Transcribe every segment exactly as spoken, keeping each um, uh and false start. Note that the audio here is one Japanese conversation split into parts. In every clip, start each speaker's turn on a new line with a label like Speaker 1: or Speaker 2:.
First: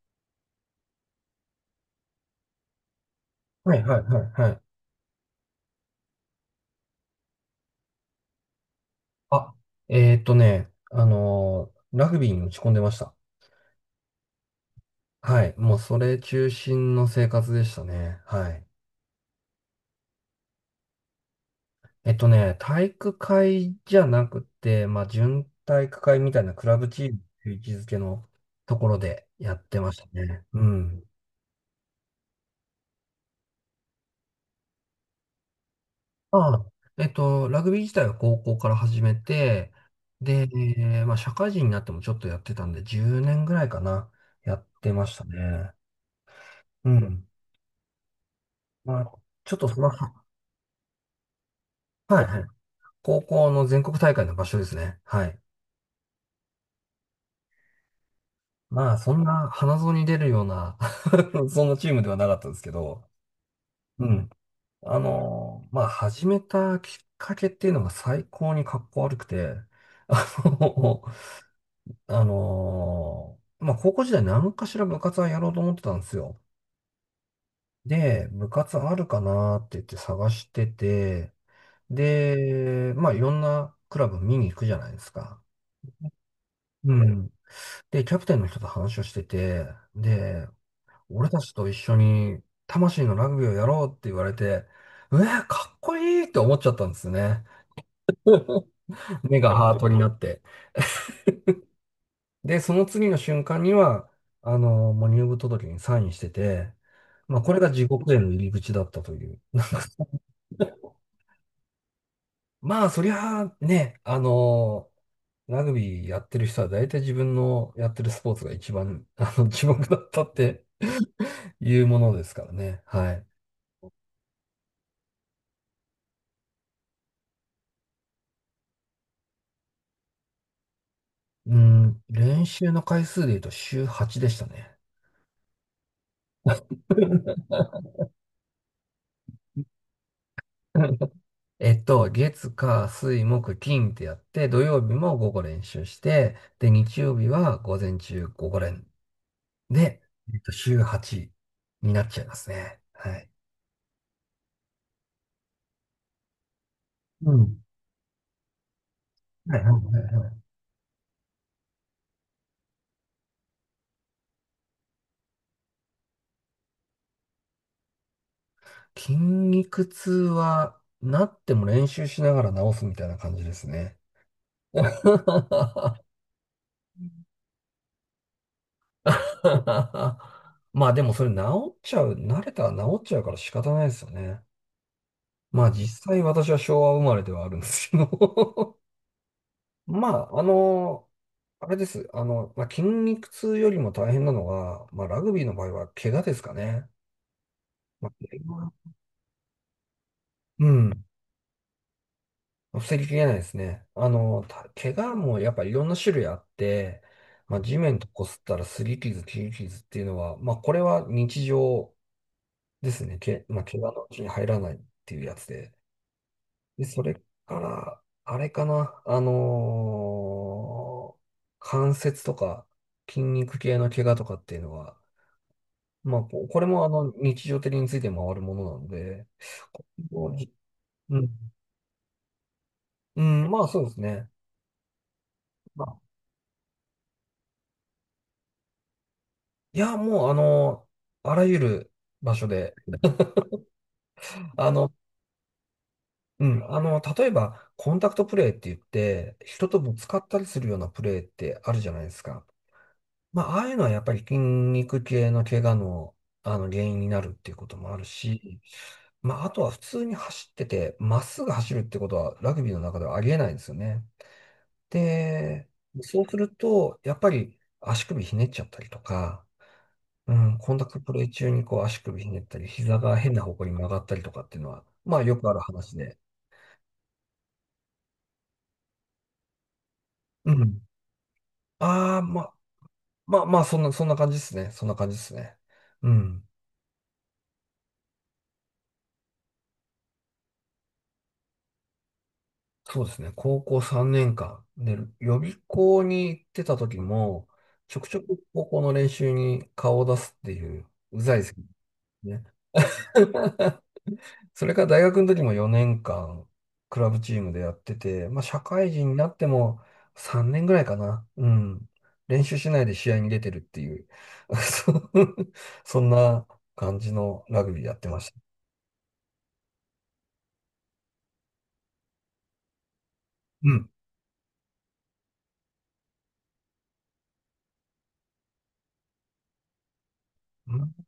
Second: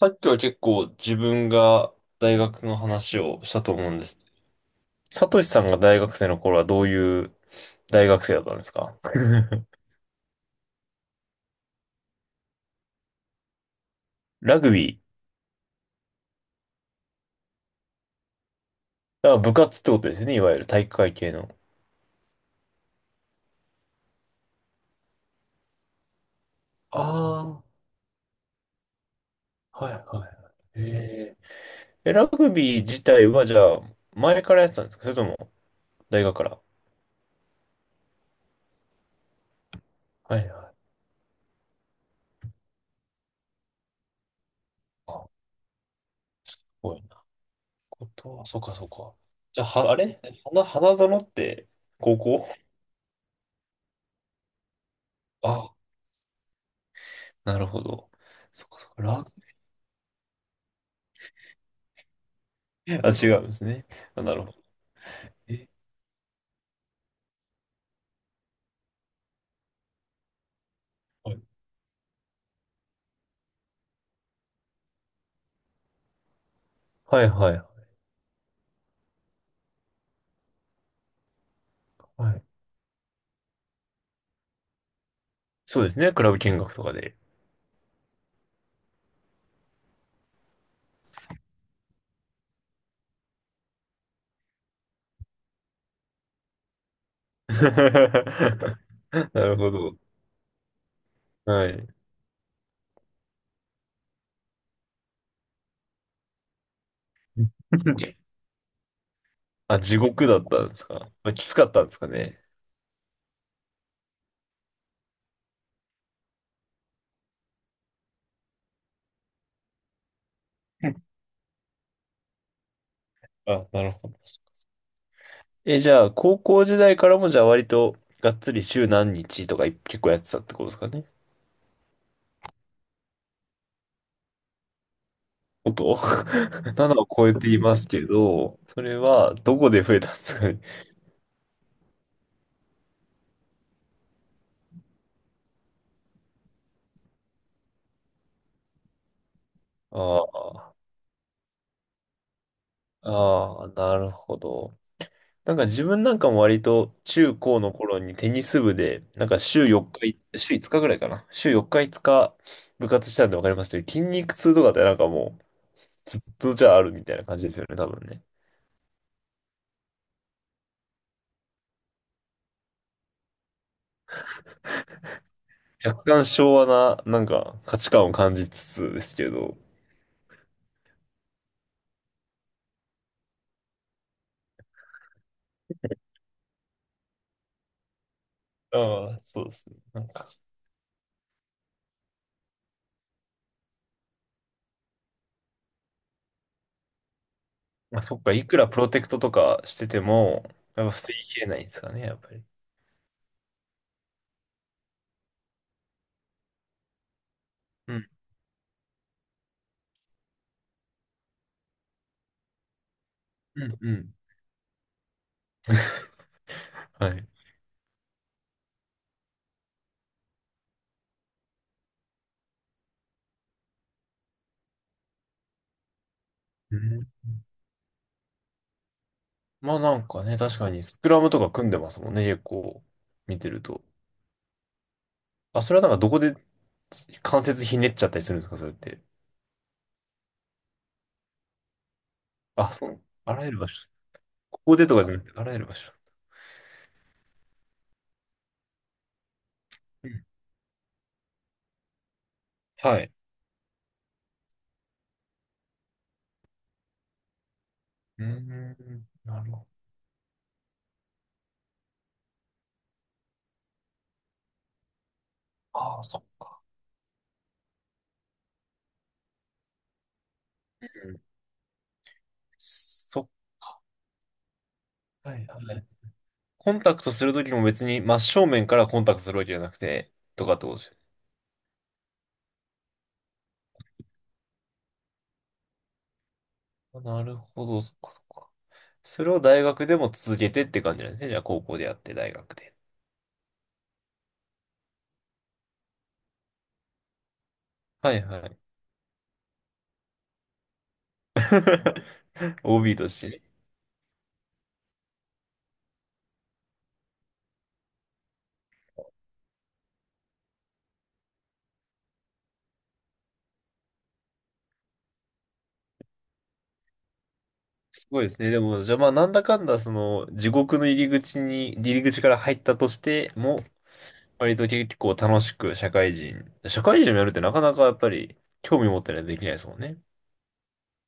Speaker 1: さっきは結構自分が大学の話をしたと
Speaker 2: はい
Speaker 1: 思う
Speaker 2: は
Speaker 1: ん
Speaker 2: い
Speaker 1: です。
Speaker 2: はいはい。
Speaker 1: サトシさんが大学生の頃はどういう大学生だったんですか？
Speaker 2: あ、えーっとね、あのーラグビーに打ち込んでました。
Speaker 1: ラグビー。
Speaker 2: はい。もうそれ中心の生活でしたね。はい。
Speaker 1: だから部活ってことですよね、いわゆる体育会系の。
Speaker 2: えっとね、体育会じゃなくて、まあ、準体育会みたいなクラブチームという位
Speaker 1: あ
Speaker 2: 置づけのところでやっ
Speaker 1: あ、
Speaker 2: て
Speaker 1: は
Speaker 2: ま
Speaker 1: い
Speaker 2: し
Speaker 1: は
Speaker 2: た
Speaker 1: いは
Speaker 2: ね。う
Speaker 1: い。
Speaker 2: ん。
Speaker 1: えー、えラグビー自体はじゃあ前からやってたんですか？それとも大学か
Speaker 2: ま
Speaker 1: ら？
Speaker 2: あ、えっと、ラグビー自体は高校から始めて、
Speaker 1: は
Speaker 2: で、
Speaker 1: いはい。
Speaker 2: まあ、社会人になってもちょっとやってたんで、じゅうねんぐらいかな、やってました
Speaker 1: あ、
Speaker 2: ね。
Speaker 1: す
Speaker 2: う
Speaker 1: ごいな。
Speaker 2: ん。
Speaker 1: ことは、そっかそっ
Speaker 2: まあ
Speaker 1: か。
Speaker 2: ちょっ
Speaker 1: じゃあ、
Speaker 2: とその
Speaker 1: は、あれ、花、花園って高
Speaker 2: はいはい。
Speaker 1: 校？
Speaker 2: 高校の全国大会の場所ですね。はい。
Speaker 1: あ、なるほど。そっかそ
Speaker 2: ま
Speaker 1: っ
Speaker 2: あ、
Speaker 1: か。
Speaker 2: そん
Speaker 1: ラ
Speaker 2: な花園に出るような そんなチームではなかったんですけ ど、
Speaker 1: あ、違うんですね。
Speaker 2: う
Speaker 1: あ、
Speaker 2: ん。
Speaker 1: なるほど。
Speaker 2: あの
Speaker 1: え、
Speaker 2: まあ、始めたきっかけっていうのが最高にかっこ悪くて、あの
Speaker 1: はい、
Speaker 2: あのまあ、高校時代何かしら部活はやろうと思ってたんですよ。
Speaker 1: はい、
Speaker 2: で、部活あるかなって言って探してて、
Speaker 1: はい。
Speaker 2: で、まあ、いろんなクラブ見に行くじゃないですか。
Speaker 1: そうですね。クラブ見学と
Speaker 2: う
Speaker 1: かで。
Speaker 2: ん。で、キャプテンの人と話をしてて、で、俺たちと一緒に魂のラグビーをやろうって言われて、うわ、かっこいいって思っちゃったんですよね。目
Speaker 1: な
Speaker 2: が
Speaker 1: るほ
Speaker 2: ハート
Speaker 1: ど。
Speaker 2: になって。
Speaker 1: はい。
Speaker 2: で、その次の瞬間には、あの、もう入部届にサインしてて、まあ、これが地獄への入り口だったという。なん
Speaker 1: あ、
Speaker 2: か
Speaker 1: 地獄だったんですか？まあ、きつかったんですかね。
Speaker 2: まあ、そりゃあね、あのーラグビーやってる人は大体自分のやってるスポーツが一番、あの、地獄だったっていうものですからね。はい。
Speaker 1: あ、なるほど。え、じゃあ、高校時代からも、じゃあ、割と、がっつり週何日とか結構やってたってことですかね。
Speaker 2: うん、練習の回数で言うと週はちでしたね。
Speaker 1: 音 ななを超えていますけど、それはどこで増えたんですかね。
Speaker 2: えっと、月、火、水、木、金ってやって、土曜日も午後練習して、で、日曜日は午前中午後練。で、えっと、
Speaker 1: あ
Speaker 2: 週はちになっちゃいますね。
Speaker 1: あ、
Speaker 2: はい。
Speaker 1: ああ、なるほど。なんか自分なんかも割と
Speaker 2: う
Speaker 1: 中
Speaker 2: ん。
Speaker 1: 高の頃にテニス部で、なんか
Speaker 2: はいは
Speaker 1: 週
Speaker 2: い
Speaker 1: 4
Speaker 2: は
Speaker 1: 日、
Speaker 2: いはい。
Speaker 1: 週いつかぐらいかな。週よっかいつか部活したんでわかりますけど、筋肉痛とかってなんかもうずっとじゃああるみたいな感じですよね、多分ね。
Speaker 2: 筋肉痛は、なっても練習しながら治すみたいな感じですね。
Speaker 1: 若 干昭和ななんか価値観を感じつつですけど。
Speaker 2: まあでもそれ治っちゃう、慣れたら治っちゃうから仕方ないですよね。まあ実際私は昭和生まれではあるんですけど
Speaker 1: ああ、そうですね。な
Speaker 2: ま
Speaker 1: んか、
Speaker 2: あ、あの、あれです。あの、まあ、筋肉痛よりも大変なのが、まあラグビーの場合は怪我ですかね。
Speaker 1: まあ
Speaker 2: まあ、
Speaker 1: そっか、
Speaker 2: 怪
Speaker 1: いくら
Speaker 2: 我
Speaker 1: プロテクトとかしてても、
Speaker 2: う
Speaker 1: やっぱ
Speaker 2: ん。
Speaker 1: 防ぎきれないんですかね、やっぱり。
Speaker 2: 防ぎきれないですね。あの、た怪我もやっぱいろんな種類あって、まあ地
Speaker 1: う
Speaker 2: 面と
Speaker 1: ん、
Speaker 2: 擦ったら擦り傷、切り傷っていうのは、まあこれは日常ですね。け、
Speaker 1: う
Speaker 2: まあ
Speaker 1: ん、
Speaker 2: 怪我
Speaker 1: う
Speaker 2: のう
Speaker 1: ん。
Speaker 2: ちに入らないっていうやつで。で、そ
Speaker 1: は
Speaker 2: れ
Speaker 1: い。
Speaker 2: から、あれかな、あのー関節とか筋肉系の怪我とかっていうのは、まあ、ここれ
Speaker 1: う
Speaker 2: もあ
Speaker 1: ん、
Speaker 2: の日常的について回るものなので、
Speaker 1: まあ
Speaker 2: こ
Speaker 1: なんか
Speaker 2: こ
Speaker 1: ね、
Speaker 2: に
Speaker 1: 確かにスク
Speaker 2: う
Speaker 1: ラ
Speaker 2: ん、
Speaker 1: ムとか組んでますもんね、結構
Speaker 2: う
Speaker 1: 見て
Speaker 2: ん、ま
Speaker 1: る
Speaker 2: あそ
Speaker 1: と。
Speaker 2: うですね。
Speaker 1: あ、それは
Speaker 2: ま
Speaker 1: なん
Speaker 2: あ、
Speaker 1: かどこで関節ひねっちゃったりするんですか、それって。
Speaker 2: いや、もうあのーあらゆる場所
Speaker 1: あ、
Speaker 2: で、
Speaker 1: そう。あらゆる場所。こ
Speaker 2: あ
Speaker 1: こで
Speaker 2: の、
Speaker 1: とかじゃなくて、あらゆる場所。
Speaker 2: うん、あの、例えば、コンタクトプレーって言って、人とぶつ
Speaker 1: う
Speaker 2: か
Speaker 1: ん
Speaker 2: ったりするようなプレーってあるじゃないですか。
Speaker 1: はい。
Speaker 2: まあ、ああいうのはやっぱり筋肉系の怪我の、あの原因になるっていうこともある
Speaker 1: うー
Speaker 2: し、
Speaker 1: ん、
Speaker 2: ま
Speaker 1: な
Speaker 2: あ、あ
Speaker 1: る
Speaker 2: と
Speaker 1: ほ
Speaker 2: は普通に走ってて、まっすぐ走るってことはラグビーの中ではありえないんですよね。で、
Speaker 1: ど。ああ、そ
Speaker 2: そ
Speaker 1: っ
Speaker 2: うする
Speaker 1: か。
Speaker 2: と、やっぱり足首ひねっちゃったりとか、うん、コンタ
Speaker 1: う
Speaker 2: クトプ
Speaker 1: ん
Speaker 2: レー中にこう足首ひねったり、膝が
Speaker 1: そっ
Speaker 2: 変な方向に曲がったりとかっていうのは、まあ
Speaker 1: か。は
Speaker 2: よ
Speaker 1: い、
Speaker 2: くある
Speaker 1: はい。
Speaker 2: 話で。
Speaker 1: コンタクトするときも別に真正面からコンタクトするわけじゃなくて、と
Speaker 2: う
Speaker 1: かってことで
Speaker 2: ん。
Speaker 1: すよ。
Speaker 2: ああ、まあ、まあ、まあ、そんな、そんな感じですね。そんな感じですね。うん。
Speaker 1: あなるほど、そっかそっか。それを大学でも続けてって感じなんですね。じゃあ高校でやって、大学で。
Speaker 2: そうですね。高校さんねんかん。で、予備校に行ってた時も、ちょく
Speaker 1: は
Speaker 2: ちょ
Speaker 1: い
Speaker 2: く
Speaker 1: はい。
Speaker 2: 高校の練習に顔を出すっていう、うざいですね。
Speaker 1: オービー として。
Speaker 2: それから大学の時もよねんかん、クラブチームでやってて、まあ社会人になってもさんねんぐらいかな。うん。練習しないで試合に出てるっていう、そうそんな感じのラグビーやっ
Speaker 1: す
Speaker 2: てま
Speaker 1: ごいで
Speaker 2: した。
Speaker 1: すね。でも、じゃあまあ、なんだかんだ、その、地獄の入り口に、入り口から入ったとしても、
Speaker 2: うん。
Speaker 1: 割と結構楽しく社会人、社会人をやるってなかなかやっぱり、興味持ってないとできないですもんね。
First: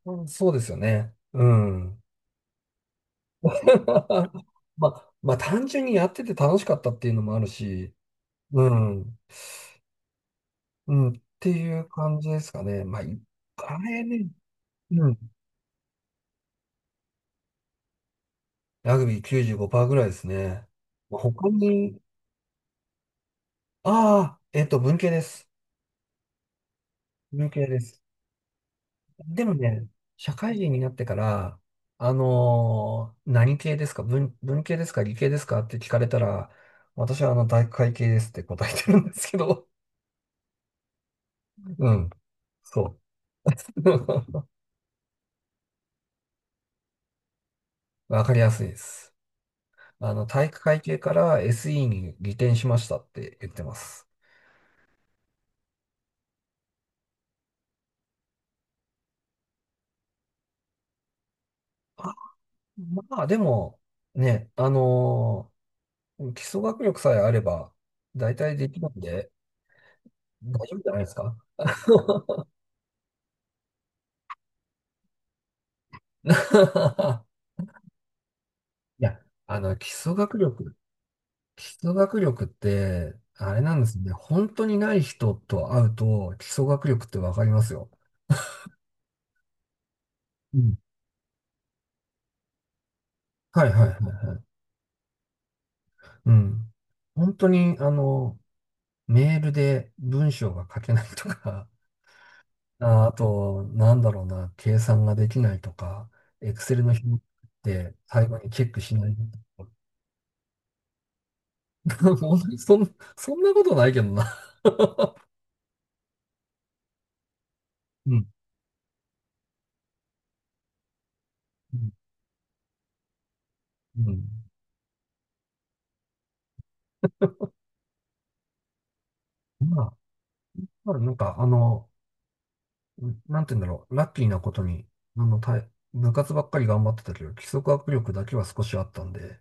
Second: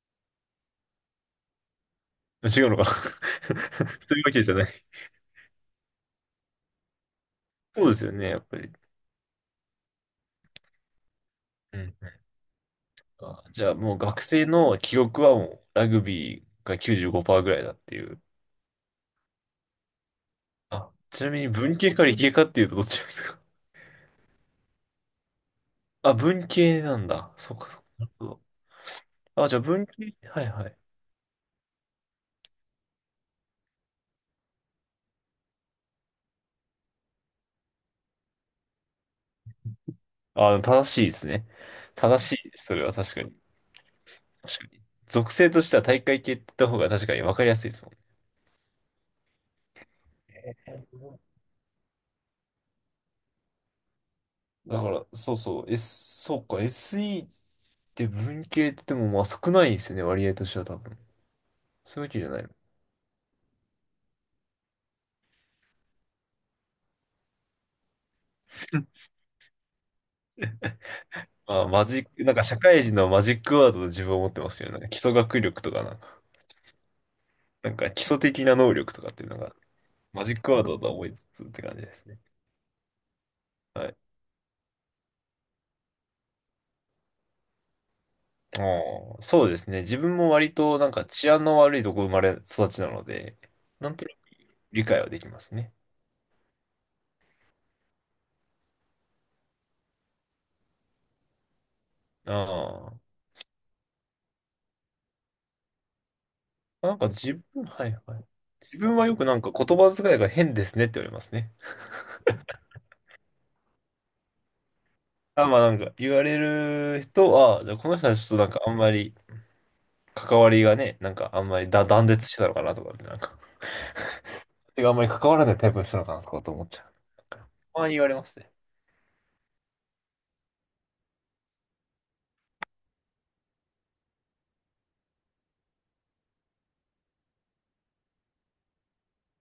Speaker 2: うんそうですよね。うん。
Speaker 1: 違うのかな そういうわけ じゃない。
Speaker 2: まあ、まあ単純にやってて楽しかったっていうのもある
Speaker 1: そう
Speaker 2: し、
Speaker 1: ですよね、やっぱ
Speaker 2: う
Speaker 1: り。
Speaker 2: ん、うん、って
Speaker 1: う
Speaker 2: いう
Speaker 1: ん。
Speaker 2: 感じですかね。まあ、い
Speaker 1: あじゃあ
Speaker 2: あ
Speaker 1: もう
Speaker 2: れ
Speaker 1: 学
Speaker 2: ね、
Speaker 1: 生の記
Speaker 2: うん、
Speaker 1: 憶はもう、ラグビーがきゅうじゅうごパーセントぐらいだっていう。
Speaker 2: ラグビーきゅうじゅうごパーセントぐらいですね。
Speaker 1: あ、
Speaker 2: まあ
Speaker 1: ちなみ
Speaker 2: 他
Speaker 1: に文系
Speaker 2: に、
Speaker 1: か理系かっていうとどっちですか？
Speaker 2: ああ、えっと、文系です。
Speaker 1: あ、文系なんだ。
Speaker 2: 文
Speaker 1: そう
Speaker 2: 系
Speaker 1: か、
Speaker 2: で
Speaker 1: そうか。
Speaker 2: す。
Speaker 1: なるほど。
Speaker 2: で
Speaker 1: あ、
Speaker 2: も
Speaker 1: じゃあ文
Speaker 2: ね、
Speaker 1: 系、
Speaker 2: 社
Speaker 1: はい
Speaker 2: 会
Speaker 1: は
Speaker 2: 人
Speaker 1: い。
Speaker 2: になってから、あのー何系ですか文、文系ですか理系ですかって聞かれたら、私はあの、大会系ですって答えてるんですけど、
Speaker 1: あ、正しいですね。
Speaker 2: うん、
Speaker 1: 正しいです。それは
Speaker 2: そ
Speaker 1: 確かに。
Speaker 2: う。
Speaker 1: 確かに。属性としては大会系って言った方が確かに分かりやすいですもん。
Speaker 2: わかりやすいです。あの、体育会系から エスイー に移転しましたって言ってます。
Speaker 1: だから、そうそう、S、そうか、エスイー って文系って言っても、まあ少ないですよね、割合としては多分。そういうわ
Speaker 2: あ、
Speaker 1: けじゃないの。
Speaker 2: まあ、でも、ね、あのー基礎学力さえあれば、大体できるんで、大丈夫じゃないですか。
Speaker 1: まあ、マジック、なんか社会人のマジックワードで自分を持ってますよね。なんか基礎学力とかなんか、なんか基礎的な能力と
Speaker 2: い
Speaker 1: かっ
Speaker 2: や、
Speaker 1: ていうのが、
Speaker 2: あの、基礎
Speaker 1: マジ
Speaker 2: 学
Speaker 1: ックワード
Speaker 2: 力、
Speaker 1: だと思いつつって
Speaker 2: 基
Speaker 1: 感じで
Speaker 2: 礎
Speaker 1: す
Speaker 2: 学
Speaker 1: ね。
Speaker 2: 力って、あれなん
Speaker 1: は
Speaker 2: で
Speaker 1: い。
Speaker 2: すね。本当にない人と会うと、基礎学力ってわかりますよ。
Speaker 1: あーそうですね。自分も割
Speaker 2: う
Speaker 1: と
Speaker 2: ん
Speaker 1: なんか治安の悪いとこ生まれ育ちなので、
Speaker 2: はいはいは
Speaker 1: なんと
Speaker 2: いはい。
Speaker 1: 理解はできますね。
Speaker 2: うん。本当に、あの、メールで文章が書けないとか
Speaker 1: ああ。
Speaker 2: あ、あと、なんだろうな、計算ができないとか、エクセルの
Speaker 1: なん
Speaker 2: 表
Speaker 1: か
Speaker 2: っ
Speaker 1: 自分、はい
Speaker 2: て
Speaker 1: はい。
Speaker 2: 最後にチェッ
Speaker 1: 自
Speaker 2: クし
Speaker 1: 分
Speaker 2: な
Speaker 1: は
Speaker 2: い。
Speaker 1: よくなんか言葉遣いが変ですねって言われますね。
Speaker 2: 本当にそん、そんなことないけどな。
Speaker 1: あ、まあなんか言われる人は、あじゃあこの人
Speaker 2: う
Speaker 1: はちょ
Speaker 2: ん。
Speaker 1: っとなんかあんまり関わりがね、なんかあんまり
Speaker 2: う
Speaker 1: だ
Speaker 2: ん。
Speaker 1: 断絶してたのかなとか、なんか、
Speaker 2: うん
Speaker 1: 手があんまり関わらないタイプの人なのかなとかと思っちゃう。なんかたまに言われますね。
Speaker 2: まあ、まあ、なんか、あの、なんて言うんだろう、ラッキーなことに、あの、たい部活ばっかり頑張ってたけど、基礎学力だけは少しあったんで、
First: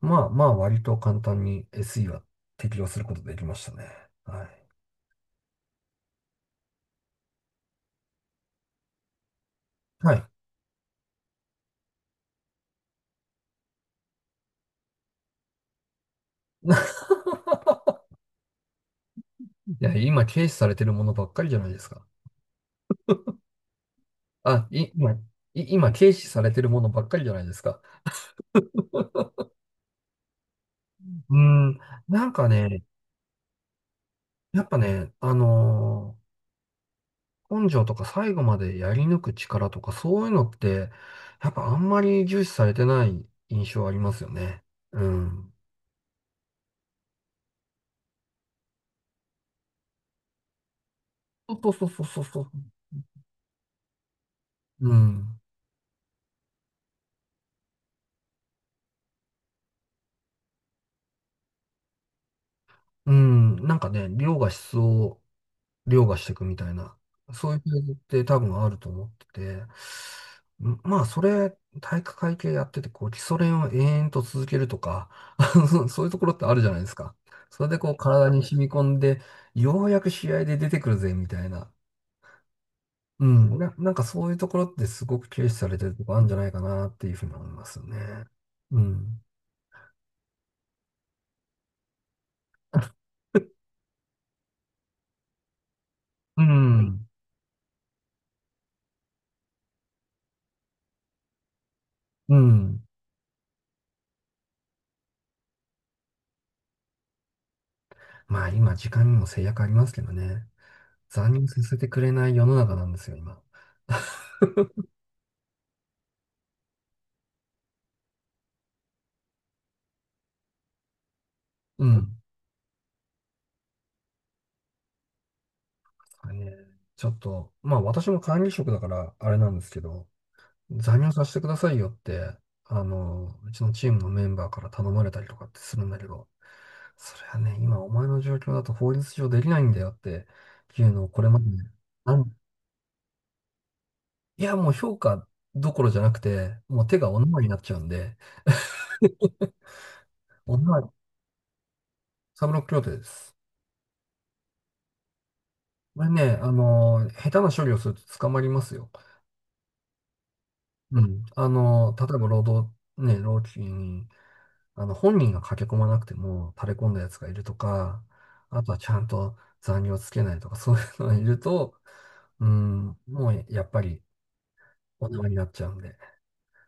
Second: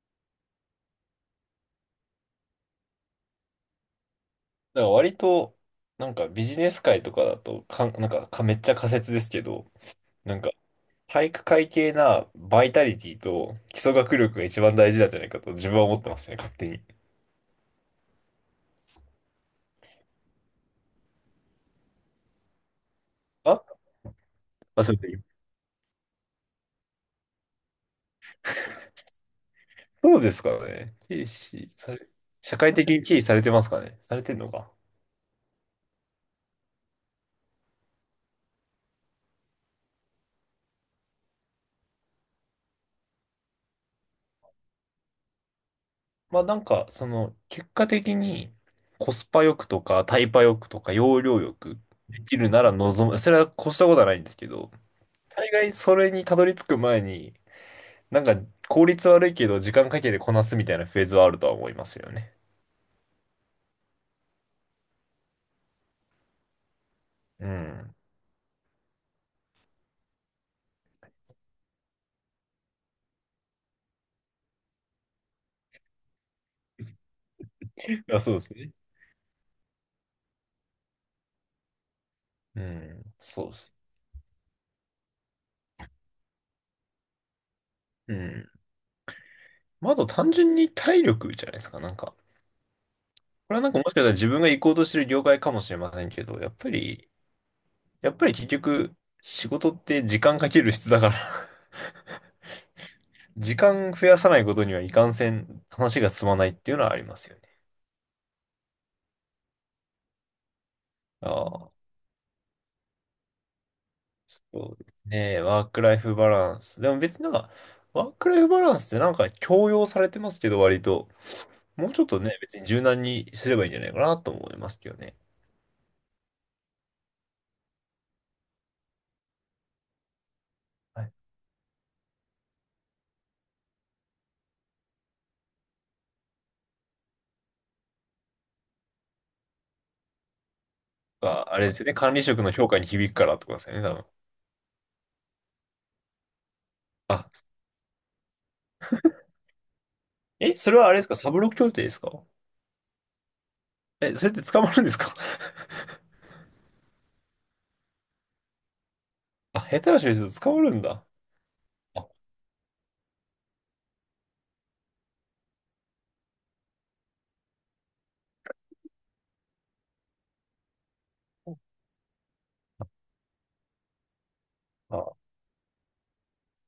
Speaker 2: まあまあ、割と簡単に エスイー は適用することできましたね。はい。
Speaker 1: だから割と、なんかビジネス界とかだとかん、なんかかめっちゃ仮説ですけど、
Speaker 2: はい。
Speaker 1: なんか体育会系なバイタリティと基礎学力が一番大事なんじゃないかと自分は思ってますね、勝手に。
Speaker 2: いや、今軽視されてるものばっかりじゃないですか。
Speaker 1: あ、
Speaker 2: あ、
Speaker 1: まあ、
Speaker 2: い、
Speaker 1: それ
Speaker 2: 今、い、
Speaker 1: で、
Speaker 2: 今軽視されてるものばっかりじゃないですか。
Speaker 1: そうですからね。軽
Speaker 2: うー
Speaker 1: 視
Speaker 2: ん、
Speaker 1: され、
Speaker 2: なんか
Speaker 1: 社会
Speaker 2: ね、
Speaker 1: 的に軽視されてますかね、されてんの
Speaker 2: やっ
Speaker 1: か。
Speaker 2: ぱね、あのー根性とか最後までやり抜く力とかそういうのって、やっぱあんまり重視されてない印象ありますよね。うん。
Speaker 1: まあなんか、その、結果的にコスパ欲くとかタイパ欲くとか容量
Speaker 2: そう
Speaker 1: 欲く
Speaker 2: そうそうそ
Speaker 1: で
Speaker 2: う
Speaker 1: き
Speaker 2: そう
Speaker 1: るなら
Speaker 2: そ
Speaker 1: 望む。それは越したことはないんですけど、
Speaker 2: う。うん。
Speaker 1: 大概それにたどり着く前に、なんか効率悪いけど時間かけてこなすみたいなフェーズはあるとは思いますよね。
Speaker 2: うん。なんかね、量が質を凌駕していくみたいな、
Speaker 1: う
Speaker 2: そういうフェーズっ
Speaker 1: ん。
Speaker 2: て多分あると思ってて、んまあ、それ、体育会系やってて、こう、基礎練を延々と続けるとか、そうそういうところってあるじゃないですか。それでこう、
Speaker 1: あ、
Speaker 2: 体
Speaker 1: そうで
Speaker 2: に
Speaker 1: す
Speaker 2: 染み
Speaker 1: ね。
Speaker 2: 込んで、ようやく試合で出てくるぜ、みたいな。
Speaker 1: うん、
Speaker 2: う
Speaker 1: そうっ
Speaker 2: ん、な、
Speaker 1: す。
Speaker 2: なんかそういうところってすごく軽視されてるとこあるんじゃないかなっていうふうに思いますよね。
Speaker 1: うん。
Speaker 2: うん。
Speaker 1: まあ、あと単純に体力じゃないですか、なんか。これはなんかもしかしたら自分が行こうとしてる業界かもしれませんけど、
Speaker 2: う
Speaker 1: やっぱ
Speaker 2: ん。
Speaker 1: り、やっぱり結局、仕事って時間かける質だから
Speaker 2: うん。
Speaker 1: 時間増やさないことにはいかんせん話が進まないっていうのはありますよね。
Speaker 2: まあ今時間にも制約ありますけどね。残業さ
Speaker 1: あ
Speaker 2: せ
Speaker 1: あ、
Speaker 2: てくれない世の中なんですよ、今。
Speaker 1: そうですね。ワークライフバランス。でも別になんか、ワークライフバランスってなんか強要されてますけど、割と。
Speaker 2: う
Speaker 1: もうちょっ
Speaker 2: ん。
Speaker 1: とね、別に柔軟にすればいいんじゃないかなと思いますけどね。はい
Speaker 2: はいねちょっと、まあ私も管理職だからあれなんですけど、残業させてくださいよって、あの、うちのチームのメンバーから頼まれたりとかってするんだけど、それはね、今お前の状況だと法律上できないんだよっていうのをこれまで
Speaker 1: が、あれで
Speaker 2: ね、
Speaker 1: すよね。管
Speaker 2: あ
Speaker 1: 理
Speaker 2: ん、
Speaker 1: 職の評価に響くからってことですよね、多分。
Speaker 2: いやもう評価どころじゃなくて、もう手がお
Speaker 1: あ、
Speaker 2: 縄になっちゃうんで、
Speaker 1: え、
Speaker 2: お
Speaker 1: それは
Speaker 2: 縄、
Speaker 1: あれですかサブロク協定ですか？
Speaker 2: サブロック協定です。
Speaker 1: え、それって捕まるんですか？
Speaker 2: これね、あの、下手な処理をすると捕まりますよ。
Speaker 1: あ、下手な人ですと捕まるん
Speaker 2: う
Speaker 1: だ。
Speaker 2: ん。あの、例え
Speaker 1: あ、
Speaker 2: ば労働、ね、労基に、あの、本人が駆け込まなくても垂れ込んだやつがいるとか、あとはちゃんと残業つけないとか、そういうのがいると、うん、もうやっぱりお縄になっちゃうんで、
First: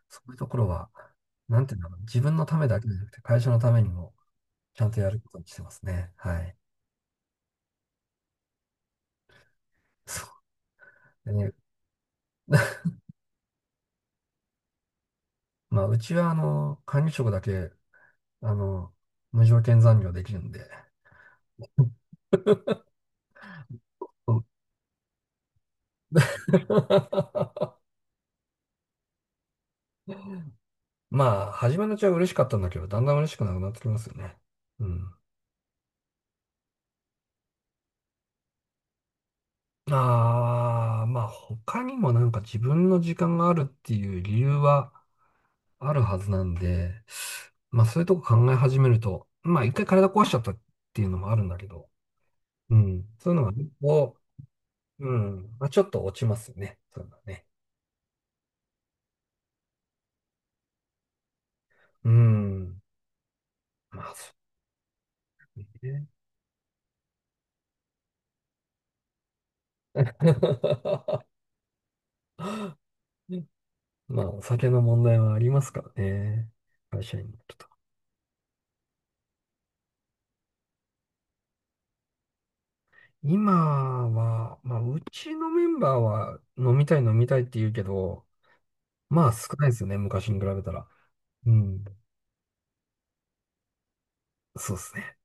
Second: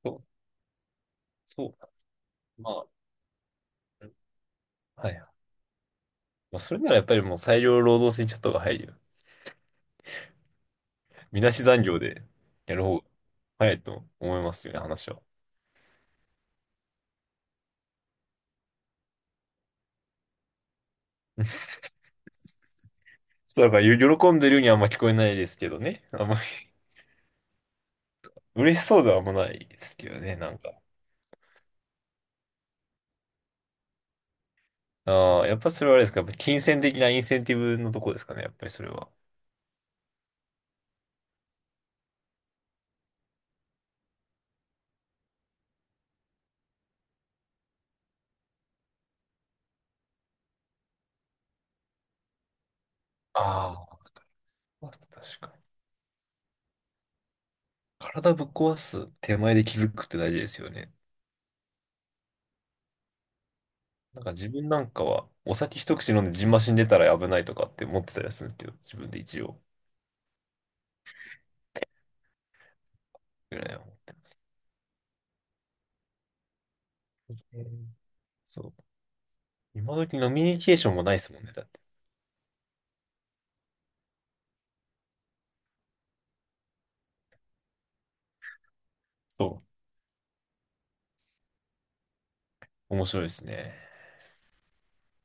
Speaker 1: そうか
Speaker 2: そ
Speaker 1: そ
Speaker 2: ういう
Speaker 1: う
Speaker 2: ところは、なんて
Speaker 1: そ
Speaker 2: いうのかな、自分のた
Speaker 1: う
Speaker 2: め
Speaker 1: ま
Speaker 2: だ
Speaker 1: あ、
Speaker 2: けじゃなくて、会社のために
Speaker 1: うん
Speaker 2: もちゃんとや
Speaker 1: はい
Speaker 2: る
Speaker 1: は
Speaker 2: こと
Speaker 1: い。
Speaker 2: にしてますね。はい。
Speaker 1: まあ、それならやっぱりもう裁量労働制にちょっとが入るよね。
Speaker 2: そうで
Speaker 1: み
Speaker 2: ね、
Speaker 1: なし残業でやる方が早いと思いますよね、話は。
Speaker 2: まあ、うちは、あの、管理職だけ、あの、無条件残業できるんで、
Speaker 1: そう、だからよ喜
Speaker 2: う
Speaker 1: ん
Speaker 2: ん
Speaker 1: でるようにはあんま聞こえないですけどね。あんまり 嬉しそうではあんまないですけどね、なんか。
Speaker 2: まあ、初めのうちは嬉しかったんだけど、だんだん嬉しくなくなってきますよね。うん。
Speaker 1: ああ、やっぱそれはあれですか、やっぱ金銭的なインセンティブのとこですかね、やっぱりそれは。
Speaker 2: ああ、まあ、他にもなんか自分の時間があるっていう理由はあるはずなんで、まあ、そういうとこ考え始めると、まあ、一回体壊しちゃったっていうのもあるんだけど、うん。そういうのがね、
Speaker 1: ああ。
Speaker 2: こ
Speaker 1: まあ
Speaker 2: う、う
Speaker 1: 確か
Speaker 2: ん。
Speaker 1: に。
Speaker 2: まあ、ちょっと落ちますよね。そういうのはね。
Speaker 1: 体ぶっ壊す手前で気づくって大事ですよね。
Speaker 2: うん。まあ、
Speaker 1: なん
Speaker 2: そ
Speaker 1: か自分なんかは、お
Speaker 2: う
Speaker 1: 酒一
Speaker 2: ね。
Speaker 1: 口飲んでジンマシン出たら危ないとかって思ってたりするんですけど、自分で一応 ぐらいは思って
Speaker 2: まあ、お酒の問題はありますからね。会社員。
Speaker 1: る。うんそう。今時飲みニケーションもないですもんね、だって。
Speaker 2: 今は、まあ、うちのメンバーは飲みたい飲みたいって言うけど、まあ少
Speaker 1: そ
Speaker 2: ないですよね、昔に比べたら。うん。
Speaker 1: う。面白いですね。
Speaker 2: そうですね。